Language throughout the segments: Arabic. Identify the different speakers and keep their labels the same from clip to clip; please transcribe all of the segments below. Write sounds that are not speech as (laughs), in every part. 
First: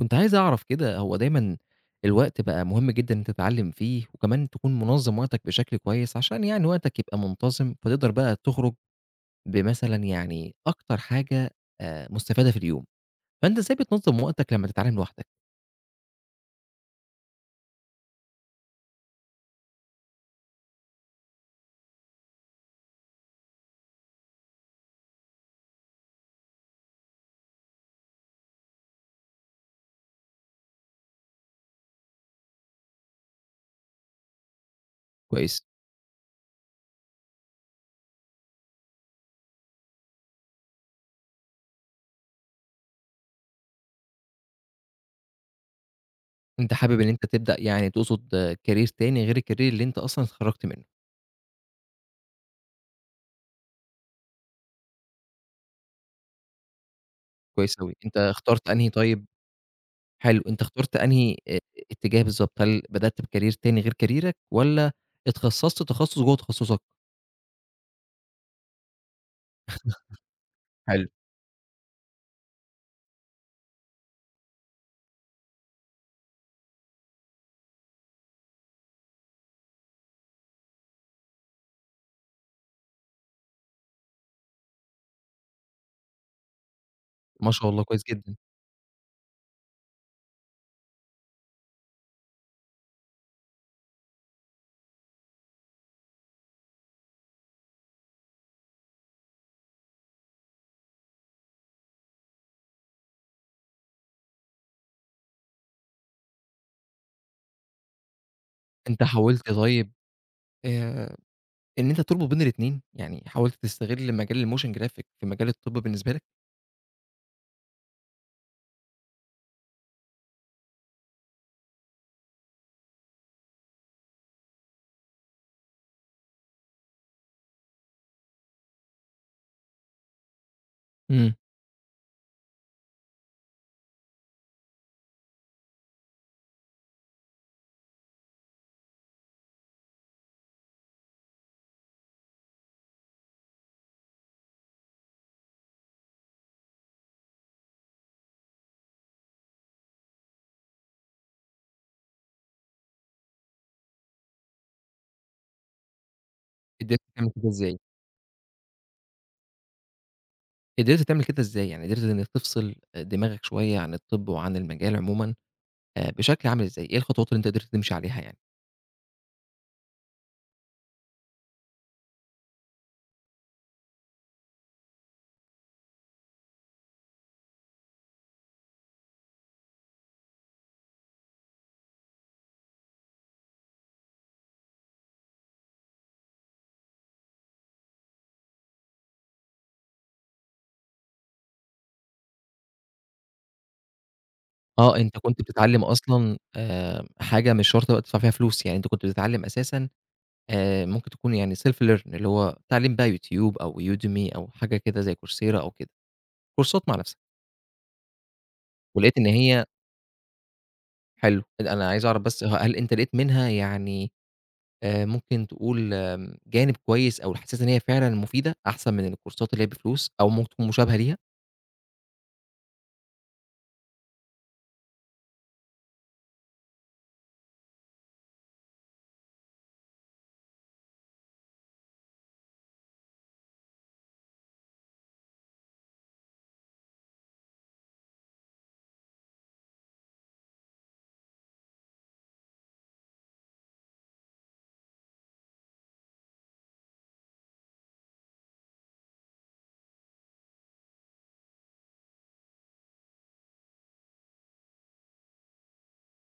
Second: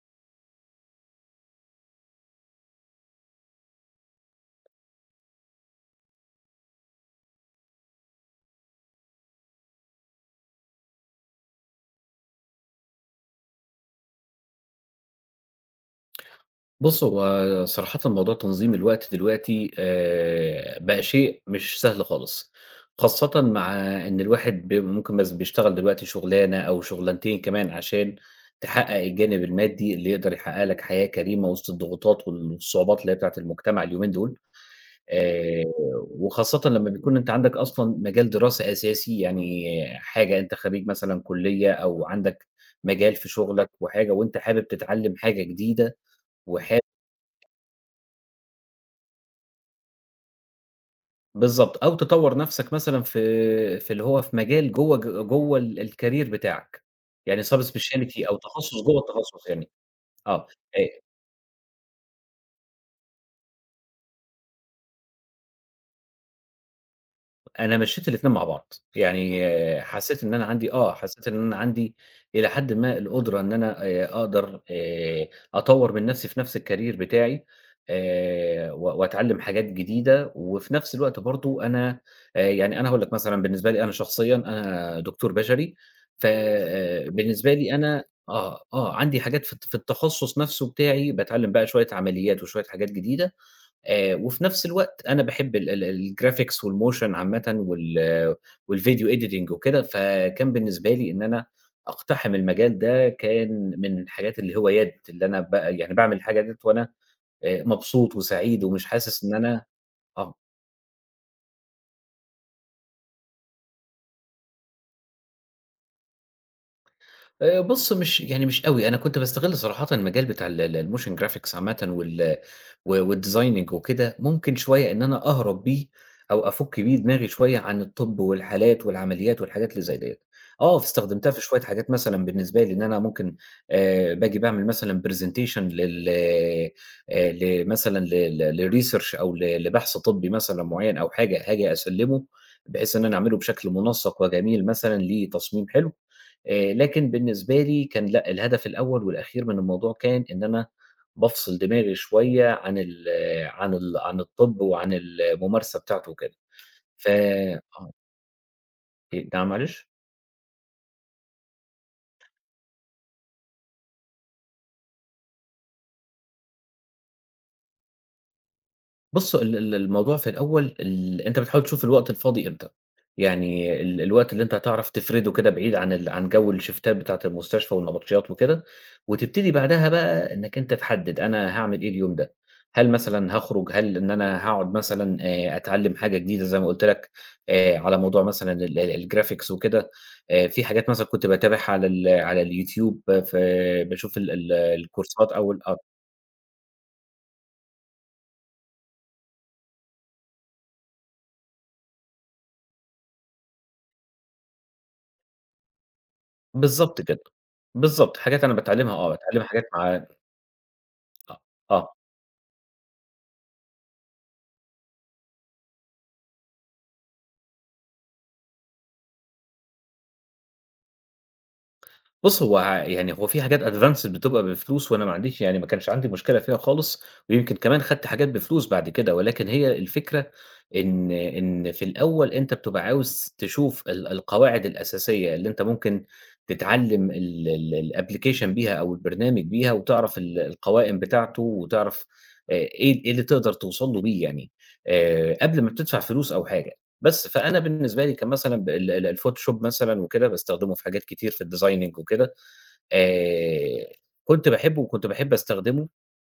Speaker 1: كنت عايز أعرف كده هو دايمًا الوقت بقى مهم جدًا إن أنت تتعلّم فيه، وكمان تكون منظّم وقتك بشكل كويس عشان وقتك يبقى منتظم، فتقدر بقى تخرج بمثلًا أكتر حاجة مستفادة في اليوم، فأنت إزاي بتنظّم وقتك لمّا تتعلّم لوحدك؟
Speaker 2: بُص، هو صراحةً موضوع تنظيم الوقت دلوقتي بقى شيء مش سهل خالص، خاصةً مع إن الواحد ممكن مثلًا بيشتغل دلوقتي شغلانة أو شغلانتين كمان عشان تحقق الجانب المادي اللي يقدر يحقق لك حياة كريمة وسط الضغوطات والصعوبات اللي هي بتاعة المجتمع اليومين دول. آآ،
Speaker 1: كويس،
Speaker 2: وخاصةً لما بيكون أنت عندك أصلًا مجال دراسة أساسي، يعني حاجة أنت خريج مثلًا كلية أو عندك مجال في شغلك وحاجة وأنت حابب تتعلم حاجة جديدة
Speaker 1: أنت
Speaker 2: وحابب
Speaker 1: حابب إن أنت تبدأ تقصد career تاني غير الcareer اللي أنت أصلًا اتخرّجت منه،
Speaker 2: بالضبط، أو تطوّر نَفْسك مثلًا في اللي هو في مجال جوّه ال الcareer بتاعك، يعني
Speaker 1: كويس أوي، أنت
Speaker 2: subspecialty أو
Speaker 1: اخترت
Speaker 2: تخصُّص
Speaker 1: أنهي
Speaker 2: جوّه
Speaker 1: طيب؟
Speaker 2: التخصُّص يعني.
Speaker 1: حلو،
Speaker 2: آه.
Speaker 1: أنت اخترت
Speaker 2: آآ
Speaker 1: أنهي اتجاه بالضبط؟ هل بدأت بcareer تاني غير كاريرك والّا اتخصصت تخصص جوّه تخصصك؟
Speaker 2: أنا مشّيت الاتنين مع بعض، يعني آه،
Speaker 1: حلو.
Speaker 2: حسّيت إن أنا عندي إلى حدٍ ما القدرة إن أنا أقدر أطوّر من نَفْسي في نَفْس الcareer بتاعي، و وأتعلّم حاجات جديدة، وفي نَفْس الوقت برضه أنا يعني أنا هاقول لك مثلًا بالنسبة لي أنا شخصيًا أنا دكتور بشري،
Speaker 1: ما
Speaker 2: فبالنسبة
Speaker 1: شاء
Speaker 2: لي
Speaker 1: الله كويس
Speaker 2: أنا
Speaker 1: جدًا.
Speaker 2: آه، عندي حاجات في التخصُّص نَفْسه بتاعي باتعلّم بقى شوية عمليات وشوية حاجات جديدة. وفي نفس الوقت أنا باحب ال ال الgraphics والmotion عامةً والvideo editing وكده، فكان بالنسبة لي إن أنا أقتحم المجال ده كان من الحاجات الهوايات اللي أنا يعني باعمل الحاجة ديّة وأنا مبسوط وسعيد ومش
Speaker 1: أنت
Speaker 2: حاسس إن
Speaker 1: حاولت
Speaker 2: أنا
Speaker 1: طيب
Speaker 2: آه.
Speaker 1: آآ إن أنت تربط بين الاتنين؟ حاولت تستغل مجال الmotion graphic في مجال الطب بالنسبة لك؟
Speaker 2: بُص مش يعني مش أوي، أنا كنت باستغل صراحةً المجال بتاع ال ال الmotion graphics عامةً والdesigning وكده، ممكن شوية إن أنا أهرب بيه أو أفُك بيه دماغي شوية عن الطب والحالات والعمليات والحاجات اللي زي ديّة. آه، استخدمتها
Speaker 1: إمم.
Speaker 2: في شوية حاجات مثلًا بالنسبة لي إن أنا ممكن باجي باعمل مثلًا presentation لل ل مثلًا ل لresearch أو لبحث طبي مثلًا معيّن أو حاجة هاجي أسلّمه، بحيث إن أنا أعمله بشكل منسّق وجميل مثلًا لتصميم حلو. لكن بالنسبة لي كان لأ، الهدف الأول والأخير من الموضوع كان إن أنا بافصل دماغي شوية عن الطب وعن الممارسة بتاعته وكده.
Speaker 1: قدرت
Speaker 2: ف
Speaker 1: تعمل كده
Speaker 2: آه.
Speaker 1: إزاي؟
Speaker 2: إيه؟ نعم معلش؟
Speaker 1: قدرت تعمل كده إزاي؟ يعني قدرت إنك تفصل دماغك شوية عن الطب وعن المجال عمومًا بشكل عامل إزاي؟ إيه الخطوات اللي أنت قدرت تمشي عليها يعني؟
Speaker 2: بُص ال ال الموضوع في الأول أنت بتحاول تشوف الوقت الفاضي إمتى، يعني الوقت اللي أنت هتعرف تفرده كده بعيد عن جو الشيفتات بتاعة المستشفى والنبطشيات وكده، وتبتدي بعدها بقى إنك أنت تحدد أنا هاعمل إيه اليوم ده، هل مثلًا هاخرج، هل إن أنا هاقعد مثلًا أتعلم حاجة جديدة زي ما قُلت لك، على موضوع مثلًا ال ال الgraphics وكده. في حاجات مثلًا كنت باتابعها على اليوتيوب آه، في باشوف ال ال
Speaker 1: آه، أنت
Speaker 2: الكورسات
Speaker 1: كنت
Speaker 2: أو ال آه.
Speaker 1: بتتعلم أصلًا حاجة مش شرط بقى تدفع فيها فلوس، يعني أنت كنت بتتعلم أساسًا ممكن تكون يعني self learn اللي هو تعليم بقى يوتيوب أو Udemy أو حاجة كده زي coursera أو كده، كورسات مع
Speaker 2: بالضبط
Speaker 1: نفسك،
Speaker 2: كده. بالضبط، حاجات أنا باتعلّمها آه،
Speaker 1: ولقيت إن
Speaker 2: باتعلّم حاجات
Speaker 1: هي
Speaker 2: مع آه.
Speaker 1: حلو، أنا
Speaker 2: آه.
Speaker 1: عايز أعرف بس هل أنت لقيت منها يعني ممكن تقول جانب كويس أو حسيت إن هي فعلًا مفيدة أحسن من الكورسات اللي هي بفلوس أو ممكن تكون مشابهة ليها،
Speaker 2: بُص هو ع يعني هو في حاجات advanced بتبقى بفلوس وأنا ما عنديش، يعني ما كانش عندي مشكلة فيها خالص، ويمكن كمان خدت حاجات بفلوس بعد كده، ولكن هي الفكرة إن في الأول أنت بتبقى عاوز تشوف القواعد الأساسية اللي أنت ممكن تتعلّم ال ال الapplication بيها أو البرنامج بيها وتعرف القوائم بتاعته وتعرف إيه اللي تقدر توصل له بيه، يعني قبل ما بتدفع فلوس أو حاجة. بس، فأنا بالنسبة لي كان مثلًا ب ال ال الفوتوشوب مثلًا وكده باستخدمه في حاجات كتير في الdesigning وكده. آآ كنت باحبه وكنت باحب أستخدمه،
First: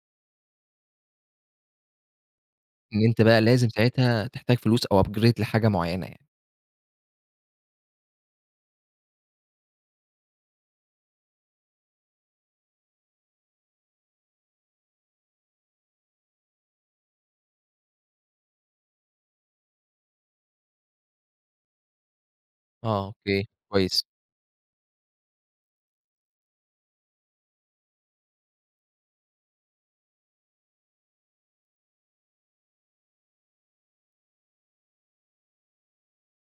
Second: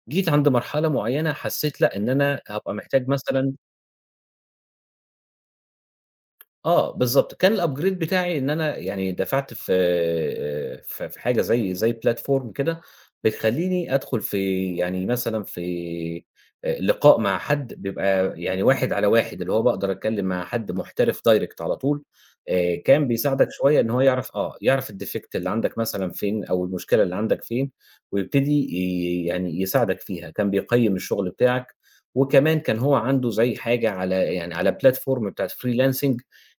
Speaker 2: جيت عند مرحلة معيّنة حسّيت لأ، إن أنا هابقى
Speaker 1: إن
Speaker 2: محتاج
Speaker 1: أنت بقى
Speaker 2: مثلًا
Speaker 1: لازم ساعتها تحتاج فلوس أو upgrade لحاجة معيّنة يعني؟
Speaker 2: آه، بالضبط. كان الupgrade بتاعي إن أنا يعني دفعت في حاجة زي platform كده بتخلّيني أدخل في، يعني مثلًا في لقاء مع حد بيبقى يعني واحد على واحد، اللي هو باقدر أتكلّم مع حد محترف direct على طول.
Speaker 1: آه،
Speaker 2: كان
Speaker 1: أوكي،
Speaker 2: بيساعدك شوية إن هو
Speaker 1: كويس.
Speaker 2: يعرف آه، يعرف الdefect اللي عندك مثلًا فين أو المشكلة اللي عندك فين ويبتدي يعني يساعدك فيها. كان بيقيّم الشغل بتاعك، وكمان كان هو عنده زي حاجة على، يعني على platform بتاعة freelancing،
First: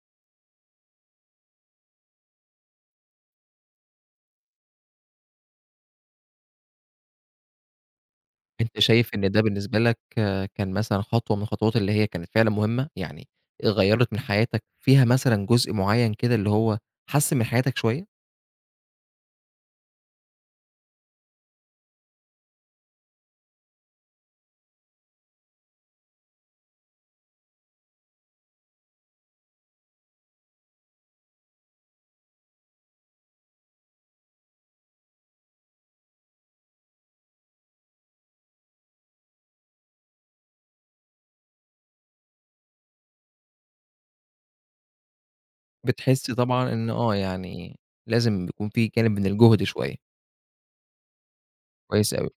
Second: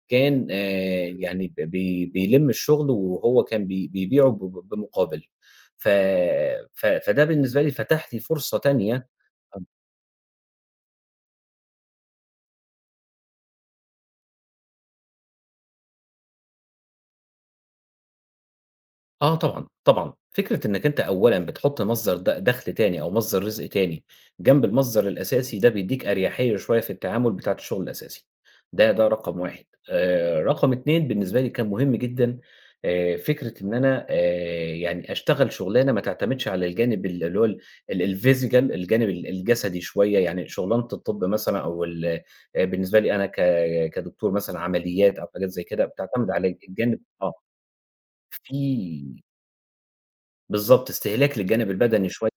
Speaker 2: كان يعني ب بي بيلِم الشُغل وهو كان بيبيعه ب ب بمُقابل. ف ف فده بالنسبة لي فتح لي فرصة
Speaker 1: أنت
Speaker 2: تانية.
Speaker 1: شايف إن ده بالنسبة لك آه، كان مثلًا خطوة من الخطوات اللي هي كانت فعلًا مهمة، يعني غيّرت من حياتك فيها مثلًا جزء معيّن كده اللي هو حسّن من حياتك شوية؟
Speaker 2: آه طبعًا، طبعًا. فكرة إنّك أنت أولًا بتحُط مصدر دَخْل تاني أو مصدر رزق تاني جنب المصدر الأساسي، ده بيدّيك أريحيّة شوية في التعامل بتاعة الشغل الأساسي. ده رقم 1. رقم 2 بالنسبة لي كان مهم جدًا. فكرة إن أنا يعني أشتغل شُغلانة ما تعتمدش على الجانب ال اللي هو ال ال الphysical، الجانب ال الجسدي شوية، يعني شُغلانة الطِب مثلًا أو ال بالنسبة لي أنا كدكتور مثلًا عمليّات أو حاجات زي كده بتعتمد
Speaker 1: بتحس
Speaker 2: على
Speaker 1: طبعًا إن
Speaker 2: الجانب
Speaker 1: آه،
Speaker 2: آه.
Speaker 1: لازم يكون في جانب
Speaker 2: في
Speaker 1: من الجهد شوية،
Speaker 2: بالضبط، استهلاك للجانب البدني
Speaker 1: كويس أوي.
Speaker 2: شوية،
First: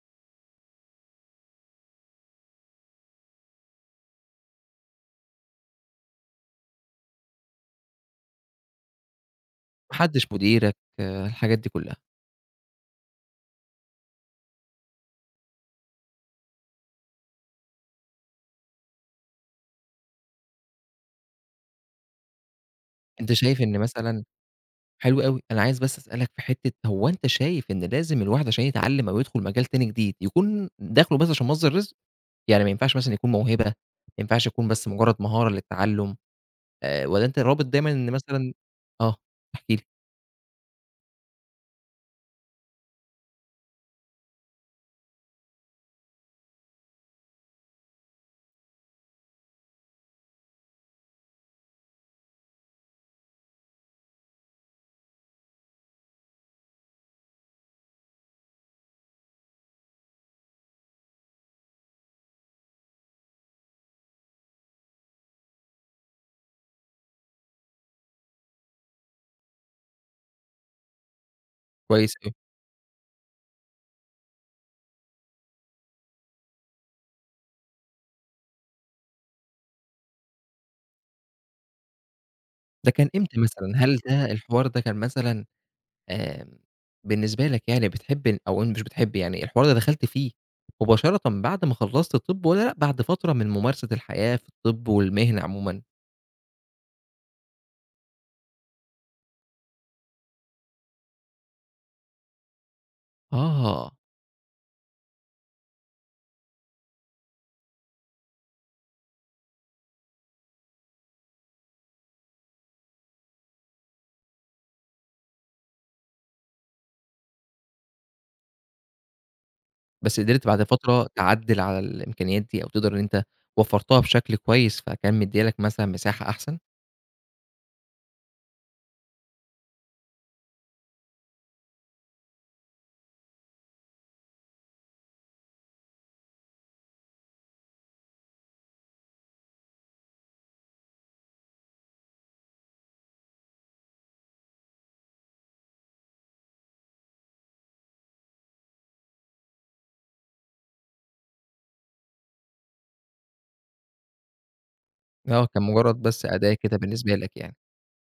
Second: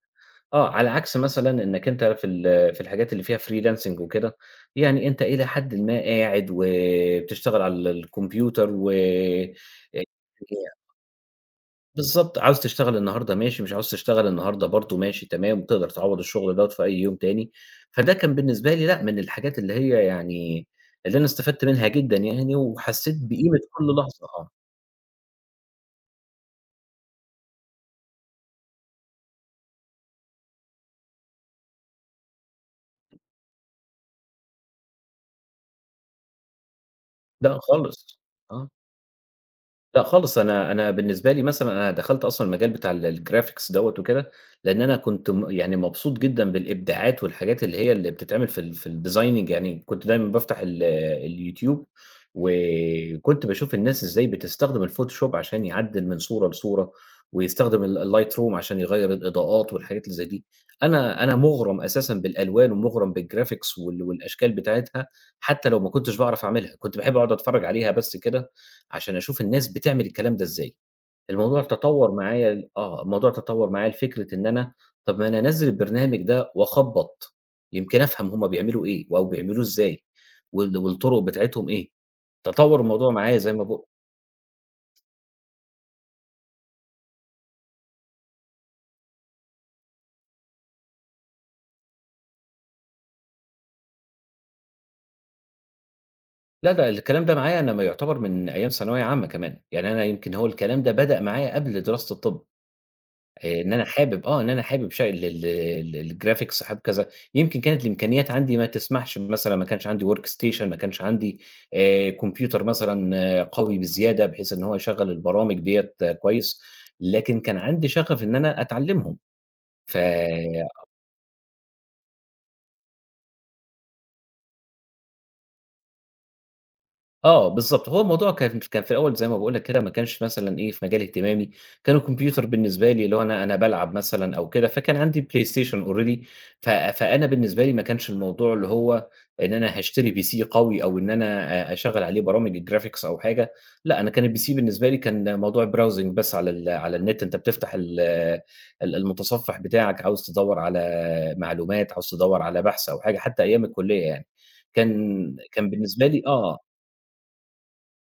Speaker 2: آه، على عكس مثلًا إنك أنت في الحاجات اللي فيها freelancing وكده، يعني أنت إلى حدٍ ما قاعد وبتشتغل على الكمبيوتر و
Speaker 1: ما حدّش مديرك، آه، الحاجات دي كلّها.
Speaker 2: بالضبط، عاوز تشتغل النهارده ماشي، مش عاوز تشتغل النهارده برضه ماشي تمام، تقدر تعوّض الشغل دوّة في أي يوم تاني، فده كان بالنسبة لي لأ، من الحاجات اللي هي يعني اللي أنا استفدت منها جدًا يعني، وحسيت
Speaker 1: أنت إمم.
Speaker 2: بقيمة
Speaker 1: شايف إن
Speaker 2: كل
Speaker 1: مثلًا
Speaker 2: لحظة آه.
Speaker 1: حلو أوي، أنا عايز بس أسألك في حتّة هو أنت شايف إن لازم الواحد عشان يتعلّم أو يدخل مجال تاني جديد، يكون داخله بس عشان مصدر رزق؟ يعني ما ينفعش مثلًا يكون موهبة، ما ينفعش يكون بس مجرّد مهارة للتعلُّم والّا أنت
Speaker 2: لأ
Speaker 1: رابط دايمًا إن
Speaker 2: خالص.
Speaker 1: مثلًا
Speaker 2: آه.
Speaker 1: آه، احكِ لي.
Speaker 2: لأ خالص، أنا بالنسبة لي مثلًا أنا دخلت أصلًا المجال بتاع ال الgraphics دوّة وكده، لإن أنا كنت يعني مبسوط جدًا بالإبداعات والحاجات اللي هي اللي بتتعمل في الdesigning، يعني كنت دايمًا بافتح اليوتيوب، وكنت باشوف الناس إزاي بتستخدم الphotoshop عشان يعدّل من صورة لصورة، ويستخدم ال الlightroom عشان يغيّر الإضاءات والحاجات اللي زي دي. أنا مُغرم أساسًا بالألوان ومُغرم بالgraphics والأشكال بتاعتها، حتى لو ما كنتش باعرف أعملها، كنت باحب أقعد أتفرّج عليها بس كده عشان أشوف الناس بتعمل الكلام ده إزاي.
Speaker 1: كويس أوي.
Speaker 2: الموضوع تطوّر معايا لفكرة إن أنا طب ما أنا أنزّل البرنامج ده وأخبّط، يمكن أفهم هم بيعملوا إيه أو بيعملوه إزاي والطرق بتاعتهم إيه. تطوّر
Speaker 1: ده كان
Speaker 2: الموضوع معايا
Speaker 1: إمتى
Speaker 2: زي ما
Speaker 1: مثلًا؟
Speaker 2: باق
Speaker 1: هل ده الحوار ده كان مثلًا آمم، بالنسبة لك يعني بتحب أو مش بتحب يعني الحوار ده دخلت فيه مباشرة بعد ما خلّصت طِب والّا لأ بعد فترة من ممارسة الحياة في الطِب والمهنة عمومًا؟
Speaker 2: لا، ده الكلام ده معايا أنا ما يعتبر من أيام ثانوية عامة كمان، يعني أنا يمكن هو الكلام ده بدأ معايا قبل دراسة الطِب.
Speaker 1: آه،
Speaker 2: إن أنا حابب شا ال ال ال الgraphics، حابب كذا، يمكن كانت الإمكانيات عندي ما تسمحش، مثلًا ما كانش عندي workstation، ما كانش عندي كمبيوتر مثلًا آه، قوي بزيادة بحيث إن هو يشغّل البرامج ديّة كويس، لكن كان عندي شغف إن أنا أتعلّمهم. ف
Speaker 1: بس قدرت بعد فترة تعدِّل على الإمكانيات دي أو تقدر إن أنت وفّرتها بشكل كويس، فكان مدّية لك مثلًا مساحة أحسن؟
Speaker 2: آه، بالضبط. هو الموضوع كان في الأول زي ما باقول لك كده ما كانش مثلًا إيه، في مجال اهتمامي، كان الكمبيوتر بالنسبة لي اللي هو أنا بالعب مثلًا أو كده، فكان عندي PlayStation already. فأنا بالنسبة لي ما كانش الموضوع اللي هو إن أنا هاشتري PC قوي أو إن أنا أشغّل عليه برامج graphics أو حاجة، لأ، أنا كان الPC بالنسبة لي كان موضوع browsing بس على النت، أنت بتفتح ال ال المتصفح بتاعك، عاوز تدوّر على معلومات، عاوز تدوّر على بحث أو حاجة، حتى أيام الكلية يعني. كان
Speaker 1: آه، كان
Speaker 2: كان
Speaker 1: مجرّد
Speaker 2: بالنسبة لي
Speaker 1: بس أداة
Speaker 2: آه.
Speaker 1: كده بالنسبة لك يعني.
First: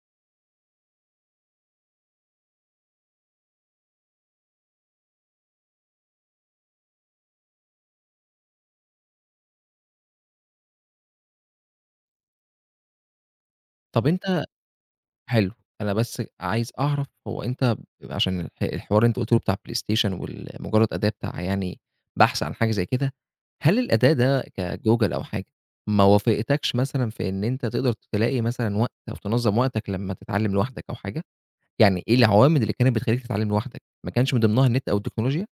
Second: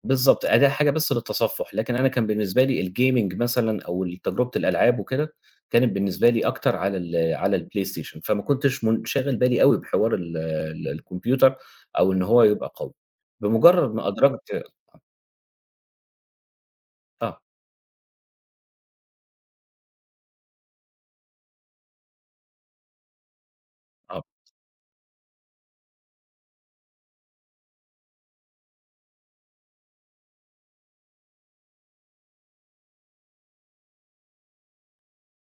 Speaker 2: بالضبط، أداة حاجة بس للتصفُّح، لكن أنا كان بالنسبة لي الgaming مثلًا أو ال تجربة الألعاب وكده، كانت بالنسبة لي أكتر على الPlayStation، فما كنتش من شاغل بالي أوي بحوار ال ال الكمبيوتر أو إن هو يبقى قوي، بمجرّد ما
Speaker 1: طَب أنت
Speaker 2: أدركت.
Speaker 1: حلو، أنا بس عايز أعرف
Speaker 2: آه.
Speaker 1: هو أنت عشان الحوار اللي أنت قُلت لي بتاع الPlayStation وال مجرّد أداة بتاع يعني بحث عن حاجة زي كده، هل الأداة
Speaker 2: آه.
Speaker 1: ده كGoogle أو حاجة ما وافقتكش مثلًا في إن أنت تقدر تلاقي مثلًا وقت أو تنظّم وقتك لمّا تتعلّم لوحدك أو حاجة؟ يعني إيه العوامل اللي كانت بتخلّيك تتعلّم لوحدك، ما كانش من ضمنها النت أو التكنولوجيا؟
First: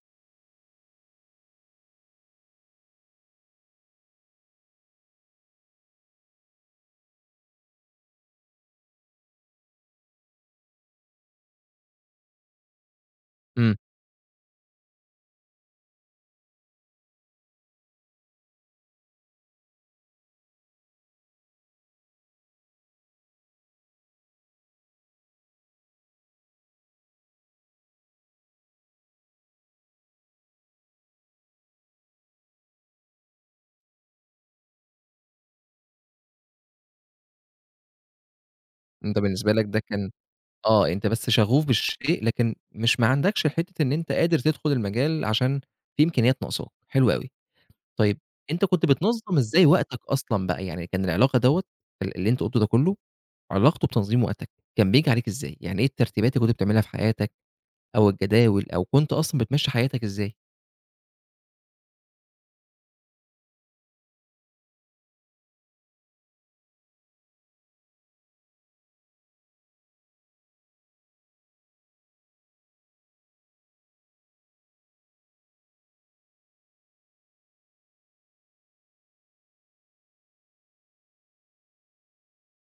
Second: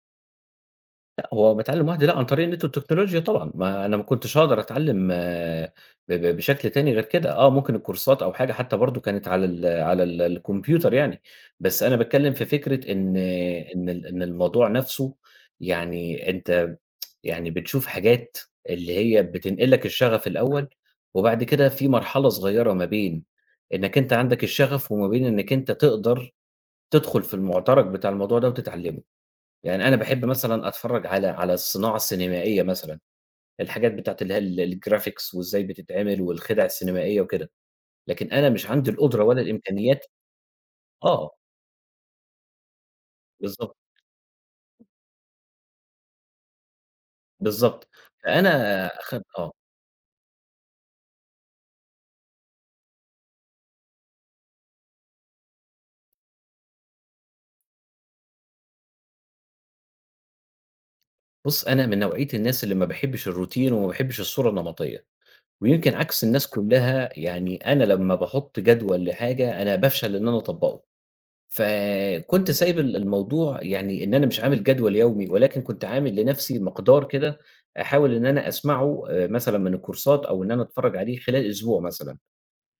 Speaker 2: لأ، هو باتعلّم لوحدي لأ، عن طريق النت والتكنولوجيا طبعًا، ما أنا ما كنتش هاقدر أتعلّم آه، ب ب بشكل تاني غير كده، آه، ممكن الكورسات أو حاجة حتى برضه كانت على ال على ال الكمبيوتر يعني، بس أنا باتكلّم في فكرة
Speaker 1: إمم،
Speaker 2: إن الموضوع نَفْسه، يعني أنت، يعني بتشوف حاجات اللي هي بتنقل لك الشغف الأول، وبعد كده في مرحلة صغيّرة ما بين إنّك أنت عندك الشغف وما بين إنّك أنت تقدر تدخُل في المعترك بتاع الموضوع ده وتتعلّمه. يعني أنا باحب مثلًا أتفرّج على الصناعة السينمائية مثلًا، الحاجات بتاعة اللي هي ال الgraphics وإزاي بتتعمل والخِدع السينمائية وكده، لكن أنا مش عندي
Speaker 1: أنت
Speaker 2: القدرة ولا
Speaker 1: بالنسبة لك ده
Speaker 2: الإمكانيات.
Speaker 1: كان آه، أنت بس
Speaker 2: آه،
Speaker 1: شغوف بالشيء لكن مش ما عندكش
Speaker 2: بالضبط،
Speaker 1: حتّة إن أنت قادر تدخل المجال عشان في إمكانيات ناقصاك، حلو أوي.
Speaker 2: بالضبط.
Speaker 1: طيب
Speaker 2: فأنا
Speaker 1: أنت كنت
Speaker 2: أخد
Speaker 1: بتنظّم
Speaker 2: آه.
Speaker 1: إزاي وقتك أصلًا بقى، يعني كان العلاقة دوّة اللي أنت قُلته ده كلّه، علاقته بتنظيم وقتك، كان بييجي عليك إزاي؟ يعني إيه الترتيبات اللي كنت بتعملها في حياتك أو الجداول أو كنت أصلًا بتمشّي حياتك إزاي؟
Speaker 2: بُص، أنا من نوعية الناس اللي ما باحبّش الروتين وما باحبّش الصورة النمطية، ويمكن عكس الناس كُلّها، يعني أنا لمّا باحُط جدول لحاجة أنا بافشل إن أنا أطبّقه. فكنت سايب الموضوع، يعني إن أنا مش عامل جدول يومي، ولكن كنت عامل لنفسي مقدار كده أحاول إن أنا أسمعه مثلًا من الكورسات أو إن أنا أتفرّج عليه خلال أسبوع مثلًا،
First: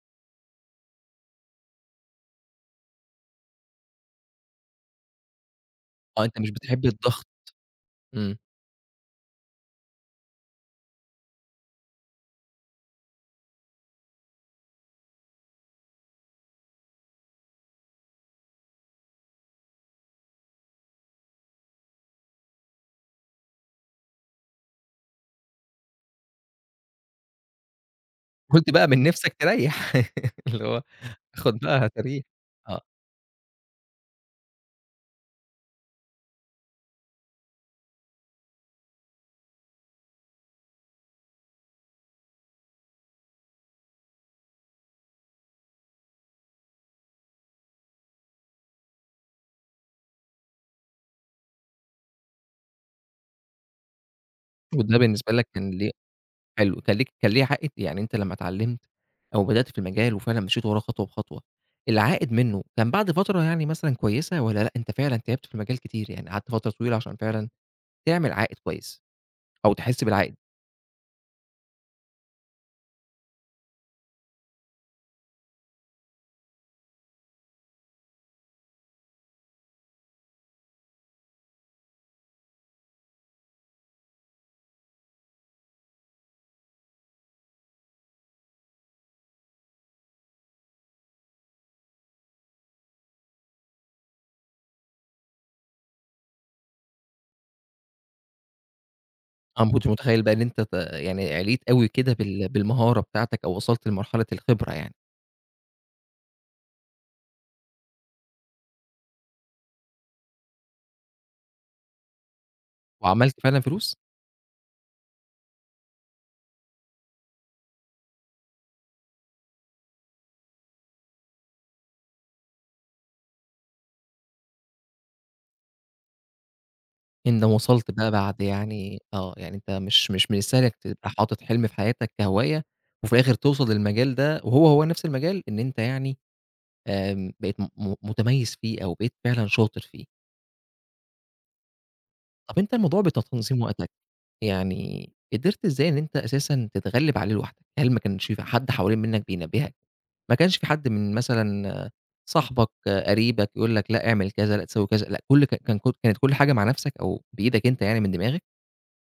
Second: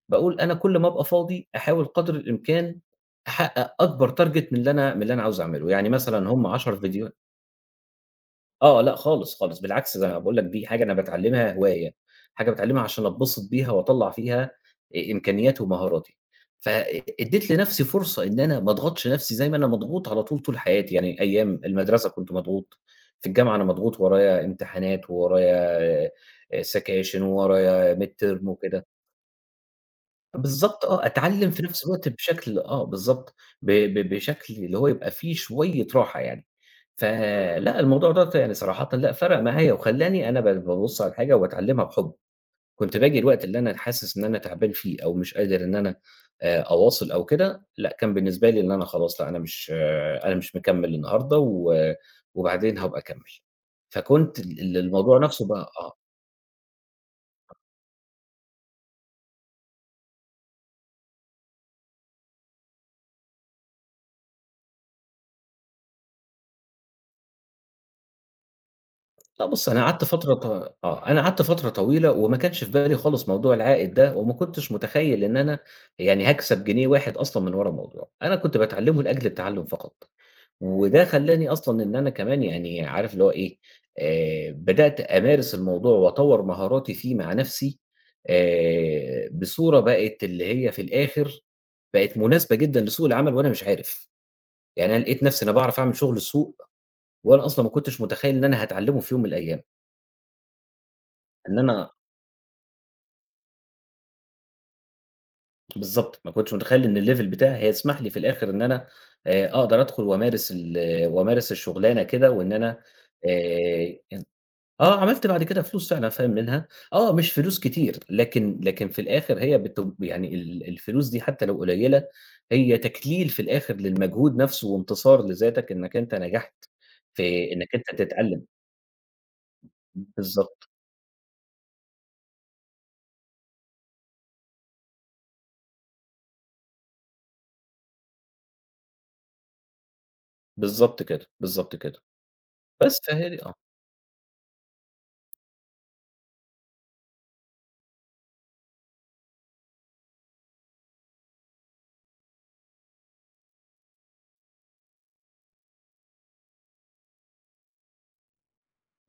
Speaker 2: باقول أنا كل ما أبقى فاضي أحاول قدر الإمكان أحقق أكبر target من اللي أنا عاوز أعمله، يعني
Speaker 1: آه،
Speaker 2: مثلًا
Speaker 1: أنت
Speaker 2: هم
Speaker 1: مش
Speaker 2: 10
Speaker 1: بتحب
Speaker 2: فيديو.
Speaker 1: الضغط، إمم،
Speaker 2: آه، لأ خالص، خالص، بالعكس زي ما باقول لك دي حاجة أنا باتعلّمها هواية، حاجة باتعلّمها عشان أتبسط بيها وأطلّع فيها إمكانياتي ومهاراتي. ف ادّيت لنفسي فرصة إن أنا ما اضغطش نفسي زي ما أنا مضغوط على طول، طول حياتي، يعني أيام المدرسة كنت مضغوط، في الجامعة أنا مضغوط ورايا امتحانات وورايا آآ سكاشن وورايا midterm
Speaker 1: قُلت
Speaker 2: وكده،
Speaker 1: بقى من نِفْسك تريّح (laughs) اللي هو
Speaker 2: بالضبط آه، أتعلّم
Speaker 1: خُد
Speaker 2: في نفس
Speaker 1: بقى
Speaker 2: الوقت
Speaker 1: هتريّح،
Speaker 2: بشكل
Speaker 1: آه،
Speaker 2: آه، بالضبط. ب ب بشكل اللي هو يبقى فيه شوية راحة يعني. فلأ، الموضوع دوّة يعني صراحةً لأ، فرَق معايا وخلّاني أنا بابُص على الحاجة وباتعلّمها بحُب. كنت باجي الوقت اللي أنا حاسس إن أنا تعبان فيه أو مش قادر إن أنا أواصل أو كده، لأ، كان بالنسبة لي إن أنا خلاص لأ، أنا مش مكمّل النهارده وبعدين هابقى أكمّل. فكنت
Speaker 1: وده
Speaker 2: الموضوع
Speaker 1: بالنسبة لك
Speaker 2: نفسه بقى
Speaker 1: كان ليه
Speaker 2: آه.
Speaker 1: حلو، كان ليك كان ليه عائد؟ يعني أنت لمّا اتعلّمت أو بدأت في المجال وفعلًا مشيت وراه خطوة بخطوة، العائد منّه كان بعد فترة يعني مثلًا كويسة والّا لأ، أنت فعلًا تعبت في المجال كتير، يعني قعدت فترة طويلة عشان فعلًا تعمل عائد كويس
Speaker 2: لأ بُص،
Speaker 1: أو تحس بالعائد؟
Speaker 2: أنا قعدت فترة طويلة وما كانش في بالي خالص موضوع العائد ده، وما كنتش متخيّل إن أنا يعني هاكسب جنيه واحد أصلًا من ورا الموضوع، أنا كنت باتعلّمه لأجل التعلُّم فقط، وده خلّاني أصلًا إن أنا كمان يعني عارف اللي هو إيه. بدأت أمارس الموضوع وأطوّر مهاراتي فيه مع نَفْسي بصورة بقت اللي هي في الآخر بقت مناسبة جدًا لسوق العمل وأنا مش عارف، يعني أنا لقيت نَفْسي أنا باعرف أعمل شغل السوق وأنا أصلًا ما كنتش متخيّل إن أنا هاتعلّمه في يوم من الأيام،
Speaker 1: أنا ما كنتش متخيّل بقى إن أنت يعني
Speaker 2: إن
Speaker 1: عِليت أوي
Speaker 2: أنا
Speaker 1: كده بالمهارة بتاعتك أو وصلت لمرحلة الخبرة يعني،
Speaker 2: بالضبط، ما كنتش متخيّل إن الlevel بتاعي هيسمح لي في الآخر إن أنا أقدر أدخل وأمارس الشُغلانة كده وإن أنا
Speaker 1: وعملت فعلًا فلوس؟
Speaker 2: آآ آه، عملت بعد كده فلوس فعلًا فاهم منها، آه، مش فلوس كتير، لكن في الآخر هي يعني الفلوس دي حتى لو قليّلة، هي تكليل في الآخر للمجهود نَفْسه وانتصار لذاتك إنّك أنت نجحت
Speaker 1: إن
Speaker 2: في إنّك
Speaker 1: وصلت
Speaker 2: أنت
Speaker 1: بقى بعد
Speaker 2: تتعلّم.
Speaker 1: يعني آه، يعني أنت مش من السهل
Speaker 2: بالضبط،
Speaker 1: إنّك تبقى حاطط حلم في حياتك كهواية وفي الآخر توصل للمجال ده وهو، هو نفس المجال إن أنت يعني آمم، بقيت م م متميز فيه أو بقيت فعلًا شاطر فيه.
Speaker 2: بالضبط كده، بالضبط كده.
Speaker 1: طب أنت
Speaker 2: بس
Speaker 1: الموضوع بتاع
Speaker 2: فهي دي آه.
Speaker 1: تنظيم وقتك، يعني قدرت إزاي إن أنت أساسًا تتغلب عليه لوحدك؟ هل ما كانش في حد حوالين منك بينبهك؟ ما كانش في حد من مثلًا آه، صاحبك، آه، قريبك، يقول لك لأ اعمل كذا، لأ تسوي كذا، لأ كل ك كان كانت كل حاجة مع نفسك أو بإيدك أنت يعني من دماغك؟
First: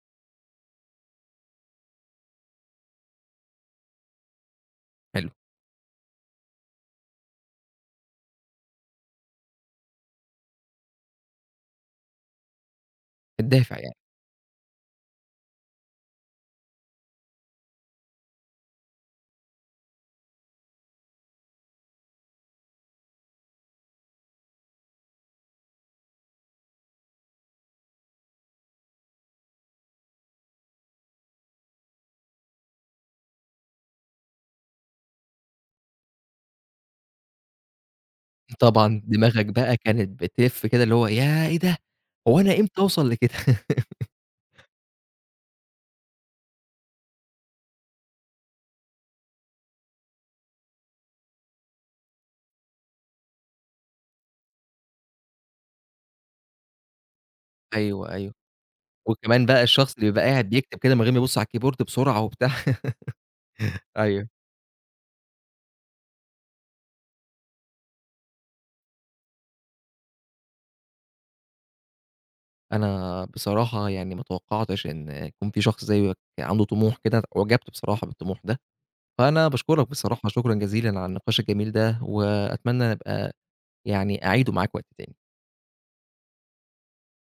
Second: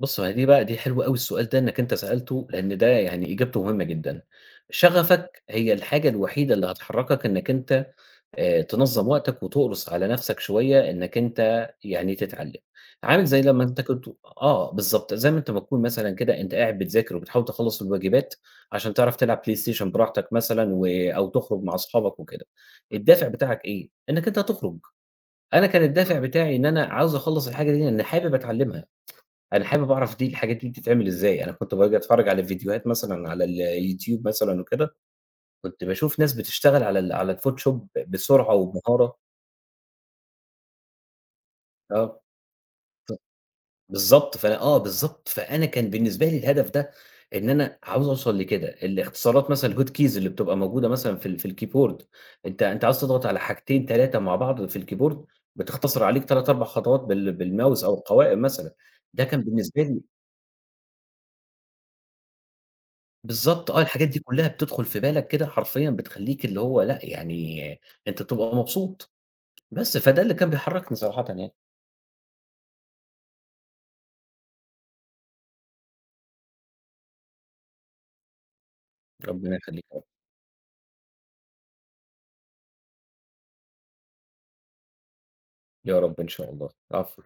Speaker 2: بُص، ما هي دي بقى دي حلوة أوي السؤال ده إنّك أنت سألته، لإن ده يعني إجابته مهمة جدًا.
Speaker 1: حلو،
Speaker 2: شغفك هي الحاجة الوحيدة اللي هتحرّكك إنّك أنت تنظّم وقتك وتُقرص على نَفْسك شوية إنّك أنت يعني تتعلّم. عامل زي لمّا
Speaker 1: الدافع
Speaker 2: أنت
Speaker 1: يعني.
Speaker 2: كنت. آه، بالضبط. زي ما أنت ما تكون مثلًا كده أنت قاعد بتذاكر وبتحاول تخلّص الواجبات عشان تعرف تلعب PlayStation براحتك مثلًا أو تخرج مع أصحابك وكده. الدافع بتاعك إيه؟ إنّك أنت هتخرج. أنا كان الدافع بتاعي إن أنا عاوز أخلّص الحاجة دي لإنّي حابب أتعلّمها. أنا حابب أعرف دي، الحاجات دي بتتعمل إزاي، أنا كنت باجي أتفرّج على فيديوهات مثلًا على اليوتيوب مثلًا وكده، كنت باشوف ناس بتشتغل على الفوتوشوب بسرعة
Speaker 1: (laughs) طبعًا
Speaker 2: وبمهارة
Speaker 1: دماغك بقى كانت بتلِف كده اللي هو ياه! إيه ده!
Speaker 2: آه.
Speaker 1: هو أنا إمتى أوصل
Speaker 2: ف
Speaker 1: لكده؟ (laughs)
Speaker 2: بالضبط، فأنا آه، بالضبط، فأنا كان بالنسبة لي الهدف ده إن أنا عاوز أوصل لكده، الاختصارات مثلًا الHot keys اللي بتبقى موجودة مثلًا في الكيبورد، أنت عاوز تضغط على حاجتين 3 مع بعض في الكيبورد، بتختصر عليك 3، 4 خطوات بالماوس أو
Speaker 1: أيوه، أيوه.
Speaker 2: القوائم مثلًا، ده كان
Speaker 1: وكمان بقى
Speaker 2: بالنسبة
Speaker 1: الشخص
Speaker 2: لي
Speaker 1: اللي بيبقى قاعد بيكتب كده من غير ما يبُص على الكيبورد بسرعة وبتاع
Speaker 2: بالضبط، آه.
Speaker 1: (laughs)
Speaker 2: الحاجات دي
Speaker 1: أيوه.
Speaker 2: كلّها بتدخل في بالك كده حرفيًا، بتخلّيك اللي هو لأ، يعني أنت بتبقى مبسوط، بس فده اللي كان بيحرّكني صراحةً يعني.
Speaker 1: أنا بصراحة يعني ما توقّعتش إن يكون في شخص زيّك عنده طموح كده، أُعجبت بصراحة بالطموح ده، فأنا
Speaker 2: ربنا يخلّيك
Speaker 1: باشكرك
Speaker 2: يا رب،
Speaker 1: بصراحة شكرًا جزيلًا على النقاش الجميل ده، وأتمنى نبقى يعني أعيده معاك وقت تاني.
Speaker 2: يا رب إن شاء الله، العفو.